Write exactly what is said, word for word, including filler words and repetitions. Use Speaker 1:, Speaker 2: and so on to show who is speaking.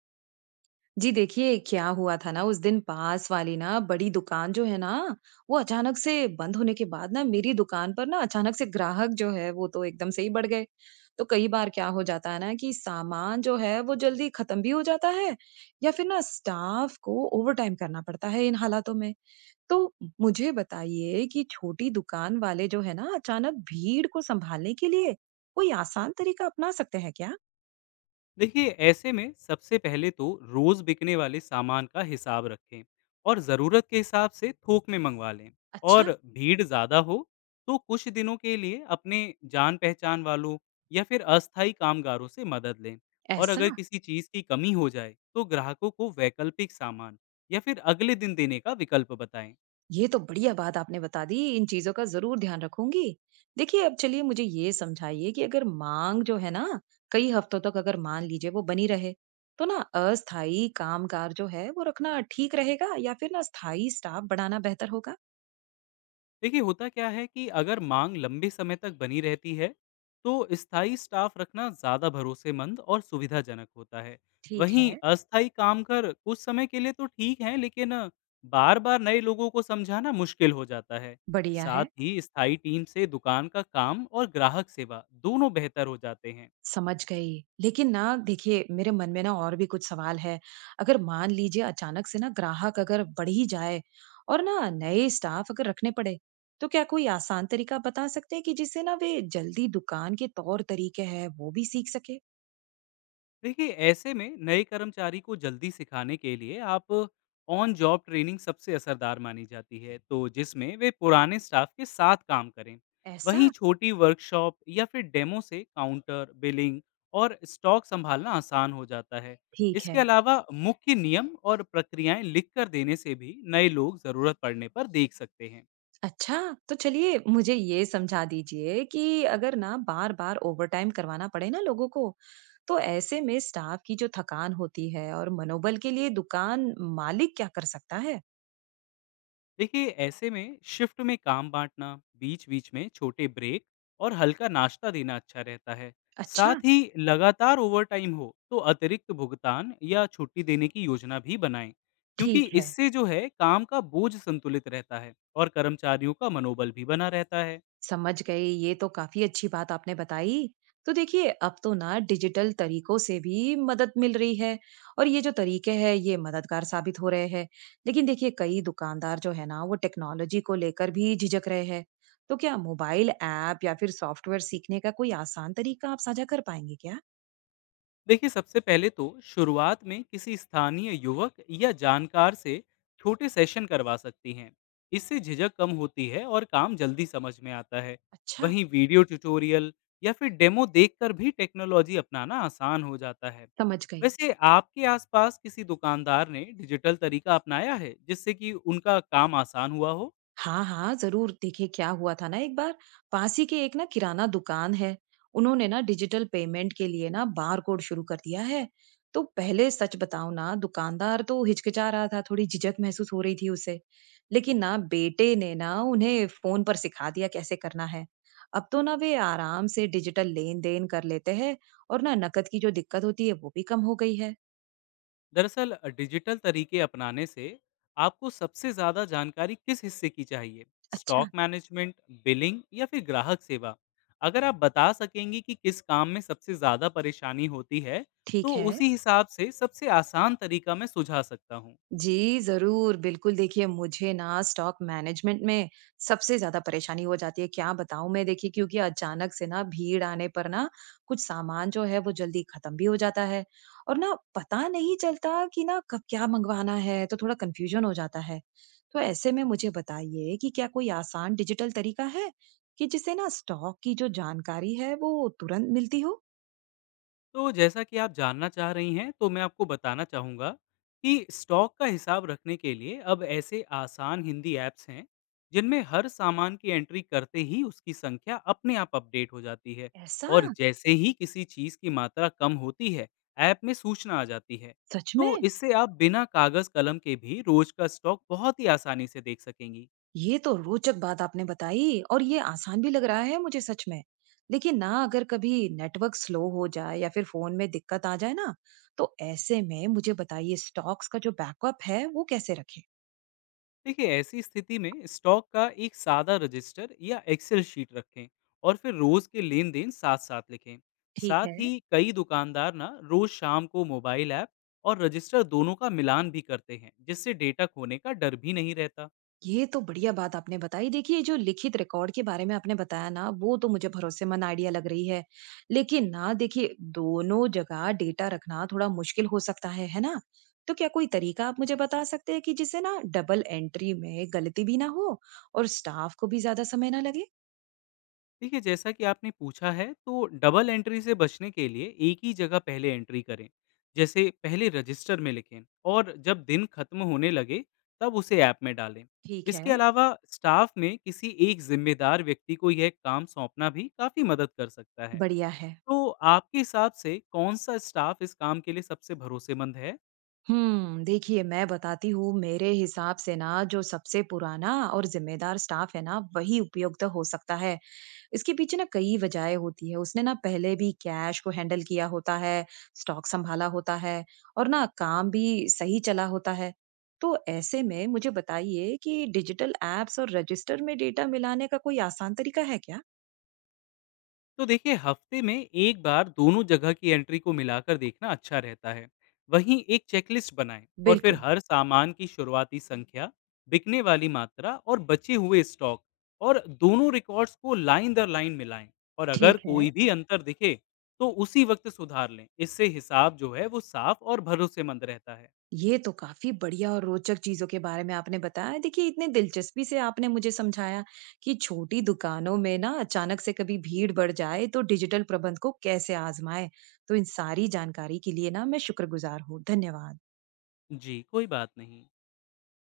Speaker 1: जी देखिए, क्या हुआ था ना, उस दिन पास वाली ना बड़ी दुकान जो है ना, वो अचानक से बंद होने के बाद ना मेरी दुकान पर ना अचानक से ग्राहक जो है वो तो एकदम से ही बढ़ गए। तो कई बार क्या हो जाता है ना कि सामान जो है वो जल्दी खत्म भी हो जाता है, या फिर ना स्टाफ को ओवर टाइम करना पड़ता है इन हालातों में। तो मुझे बताइए कि छोटी दुकान वाले जो है ना, अचानक भीड़ को संभालने के लिए कोई आसान तरीका अपना सकते हैं क्या।
Speaker 2: देखिए, ऐसे में सबसे पहले तो रोज बिकने वाले सामान का हिसाब रखें और ज़रूरत के हिसाब से थोक में मंगवा लें।
Speaker 1: अच्छा।
Speaker 2: और भीड़ ज़्यादा हो तो कुछ दिनों के लिए अपने जान पहचान वालों या फिर अस्थायी कामगारों से मदद लें। और
Speaker 1: ऐसा।
Speaker 2: अगर किसी चीज़ की कमी हो जाए तो ग्राहकों को वैकल्पिक सामान या फिर अगले दिन देने का विकल्प बताएं।
Speaker 1: ये तो बढ़िया बात आपने बता दी, इन चीजों का जरूर ध्यान रखूंगी। देखिए अब चलिए मुझे ये समझाइए कि अगर मांग जो है ना, कई हफ्तों तक अगर मान लीजिए वो बनी रहे, तो ना अस्थाई कामगार जो है वो रखना ठीक रहेगा, या फिर ना स्थायी स्टाफ बढ़ाना बेहतर होगा।
Speaker 2: देखिए, होता क्या है कि अगर मांग लंबे समय तक बनी रहती है तो स्थायी स्टाफ रखना ज़्यादा भरोसेमंद और सुविधाजनक होता है।
Speaker 1: ठीक
Speaker 2: वहीं
Speaker 1: है।
Speaker 2: अस्थायी काम कर कुछ समय के लिए तो ठीक है, लेकिन बार बार नए लोगों को समझाना मुश्किल हो जाता है।
Speaker 1: बढ़िया
Speaker 2: साथ
Speaker 1: है।
Speaker 2: ही स्थायी टीम से दुकान का काम और ग्राहक सेवा दोनों बेहतर हो जाते हैं।
Speaker 1: समझ गई। लेकिन ना देखिए, मेरे मन में ना और भी कुछ सवाल है। अगर मान लीजिए अचानक से ना ग्राहक अगर बढ़ ही जाए और ना नए स्टाफ अगर रखने पड़े, तो क्या कोई आसान तरीका बता सकते हैं कि जिससे ना वे जल्दी दुकान के तौर तरीके हैं वो भी सीख सके?
Speaker 2: देखिए, ऐसे में नए कर्मचारी को जल्दी सिखाने के लिए आप ऑन जॉब ट्रेनिंग सबसे असरदार मानी जाती है, तो जिसमें वे पुराने स्टाफ के साथ काम करें। वहीं
Speaker 1: ऐसा?
Speaker 2: छोटी वर्कशॉप या फिर डेमो से काउंटर बिलिंग और स्टॉक संभालना आसान हो जाता है।
Speaker 1: ठीक
Speaker 2: इसके
Speaker 1: है।
Speaker 2: अलावा मुख्य नियम और प्रक्रियाएं लिखकर देने से भी नए लोग ज़रूरत पड़ने पर देख सकते हैं।
Speaker 1: अच्छा, तो चलिए मुझे ये समझा दीजिए कि अगर ना बार-बार ओवरटाइम करवाना पड़े ना लोगों को, तो ऐसे में स्टाफ की जो थकान होती है और मनोबल के लिए दुकान मालिक क्या कर सकता है?
Speaker 2: देखिए, ऐसे में शिफ्ट में काम बांटना, बीच बीच में छोटे ब्रेक और हल्का नाश्ता देना अच्छा रहता है।
Speaker 1: अच्छा।
Speaker 2: साथ ही लगातार ओवरटाइम हो तो अतिरिक्त भुगतान या छुट्टी देने की योजना भी बनाएं, क्योंकि
Speaker 1: ठीक है,
Speaker 2: इससे जो है काम का बोझ संतुलित रहता है और कर्मचारियों का मनोबल भी बना रहता है।
Speaker 1: समझ गई। ये तो काफ़ी अच्छी बात आपने बताई। तो देखिए, अब तो ना डिजिटल तरीकों से भी मदद मिल रही है और ये जो तरीके हैं, ये मददगार साबित हो रहे हैं। लेकिन देखिए, कई दुकानदार जो है ना, वो टेक्नोलॉजी को लेकर भी झिझक रहे हैं। तो क्या मोबाइल ऐप या फिर सॉफ्टवेयर सीखने का कोई आसान तरीका आप साझा कर पाएंगे क्या?
Speaker 2: देखिए, सबसे पहले तो शुरुआत में किसी स्थानीय युवक या जानकार से छोटे सेशन करवा सकती हैं। इससे झिझक कम होती है और काम जल्दी समझ में आता है।
Speaker 1: अच्छा।
Speaker 2: वहीं वीडियो ट्यूटोरियल या फिर डेमो देखकर भी टेक्नोलॉजी अपनाना आसान हो जाता है।
Speaker 1: समझ गई।
Speaker 2: वैसे आपके आसपास किसी दुकानदार ने डिजिटल तरीका अपनाया है जिससे कि उनका काम आसान हुआ हो?
Speaker 1: हाँ हाँ जरूर। देखिए क्या हुआ था ना एक बार, पास ही के एक ना किराना दुकान है, उन्होंने ना डिजिटल पेमेंट के लिए ना बार कोड शुरू कर दिया है। तो पहले सच बताऊं ना, दुकानदार तो हिचकिचा रहा था, थोड़ी झिझक महसूस हो रही थी उसे। लेकिन ना बेटे ने ना उन्हें फोन पर सिखा दिया कैसे करना है। अब तो ना वे आराम से डिजिटल लेन देन कर लेते हैं और ना नकद की जो दिक्कत होती है वो भी कम हो गई है।
Speaker 2: दरअसल अ, डिजिटल तरीके अपनाने से आपको सबसे ज़्यादा जानकारी किस हिस्से की चाहिए?
Speaker 1: अच्छा।
Speaker 2: स्टॉक मैनेजमेंट, बिलिंग या फिर ग्राहक सेवा? अगर आप बता सकेंगे कि किस काम में सबसे ज़्यादा परेशानी होती है तो
Speaker 1: ठीक है।
Speaker 2: उसी हिसाब से सबसे आसान तरीका मैं सुझा सकता हूँ।
Speaker 1: जी, ज़रूर। बिल्कुल, देखिए मुझे ना स्टॉक मैनेजमेंट में सबसे ज़्यादा परेशानी हो जाती है। क्या बताऊँ मैं, देखिए क्योंकि अचानक से ना भीड़ आने पर ना कुछ सामान जो है वो जल्दी ख़त्म भी हो जाता है और ना पता नहीं चलता कि ना कब क्या मँगवाना है, तो थोड़ा कन्फ्यूज़न हो जाता है। तो ऐसे में मुझे बताइए कि क्या कोई आसान डिजिटल तरीका है कि जिससे ना स्टॉक की जो जानकारी है वो तुरंत मिलती हो?
Speaker 2: तो जैसा कि आप जानना चाह रही हैं, तो मैं आपको बताना चाहूँगा कि स्टॉक का हिसाब रखने के लिए अब ऐसे आसान हिंदी ऐप्स हैं, जिनमें हर सामान की एंट्री करते ही उसकी संख्या अपने आप अपडेट हो जाती है।
Speaker 1: ऐसा?
Speaker 2: और जैसे ही किसी चीज़ की मात्रा कम होती है, ऐप में सूचना आ जाती है।
Speaker 1: सच
Speaker 2: तो
Speaker 1: में?
Speaker 2: इससे आप बिना कागज़ कलम के भी रोज का स्टॉक बहुत ही आसानी से देख सकेंगी।
Speaker 1: ये तो रोचक बात आपने बताई और ये आसान भी लग रहा है मुझे, सच में। लेकिन ना अगर कभी नेटवर्क स्लो हो जाए या फिर फोन में दिक्कत आ जाए ना, तो ऐसे में मुझे बताइए स्टॉक्स का जो बैकअप है वो कैसे रखें।
Speaker 2: देखिए, ऐसी स्थिति में स्टॉक का एक सादा रजिस्टर या एक्सेल शीट रखें और फिर रोज के लेन देन साथ साथ लिखें।
Speaker 1: ठीक
Speaker 2: साथ
Speaker 1: है।
Speaker 2: ही कई दुकानदार ना रोज शाम को मोबाइल ऐप और रजिस्टर दोनों का मिलान भी करते हैं, जिससे डेटा खोने का डर भी नहीं रहता।
Speaker 1: ये तो बढ़िया बात आपने बताई। देखिए, जो लिखित रिकॉर्ड के बारे में आपने बताया ना, वो तो मुझे भरोसेमंद आइडिया लग रही है। लेकिन ना देखिए, दोनों जगह डेटा रखना थोड़ा मुश्किल हो सकता है, है ना? तो क्या कोई तरीका आप मुझे बता सकते हैं कि जिससे ना डबल एंट्री में गलती भी ना हो और स्टाफ को भी ज़्यादा समय ना लगे?
Speaker 2: देखिए, जैसा कि आपने पूछा है तो डबल एंट्री से बचने के लिए एक ही जगह पहले एंट्री करें। जैसे पहले रजिस्टर में लिखें और जब दिन खत्म होने लगे तब उसे ऐप में डालें।
Speaker 1: ठीक
Speaker 2: इसके
Speaker 1: है।
Speaker 2: अलावा स्टाफ में किसी एक जिम्मेदार व्यक्ति को यह काम सौंपना भी काफ़ी मदद कर सकता है।
Speaker 1: बढ़िया है।
Speaker 2: तो आपके हिसाब से कौन सा स्टाफ इस काम के लिए सबसे भरोसेमंद है?
Speaker 1: हम्म, देखिए मैं बताती हूँ। मेरे हिसाब से ना, जो सबसे पुराना और जिम्मेदार स्टाफ है ना, वही उपयुक्त हो सकता है। इसके पीछे ना कई वजहें होती है। उसने ना पहले भी कैश को हैंडल किया होता है, स्टॉक संभाला होता है, और ना काम भी सही चला होता है। तो ऐसे में मुझे बताइए कि डिजिटल एप्स और रजिस्टर में डेटा मिलाने का कोई आसान तरीका है क्या।
Speaker 2: तो देखिए, हफ्ते में एक बार दोनों जगह की एंट्री को मिलाकर देखना अच्छा रहता है। वहीं एक चेकलिस्ट बनाएं और फिर
Speaker 1: बिल्कुल।
Speaker 2: हर सामान की शुरुआती संख्या, बिकने वाली मात्रा और बचे हुए स्टॉक, और दोनों रिकॉर्ड्स को लाइन दर लाइन मिलाएं। और अगर
Speaker 1: ठीक है।
Speaker 2: कोई भी अंतर दिखे तो उसी वक्त सुधार लें। इससे हिसाब जो है वो साफ और भरोसेमंद रहता है।
Speaker 1: ये तो काफी बढ़िया और रोचक चीजों के बारे में आपने बताया। देखिए, इतने दिलचस्पी से आपने मुझे समझाया कि छोटी दुकानों में ना अचानक से कभी भीड़ बढ़ जाए तो डिजिटल प्रबंध को कैसे आजमाएं। तो इन सारी जानकारी के लिए ना मैं शुक्रगुजार हूँ। धन्यवाद।
Speaker 2: जी, कोई बात नहीं।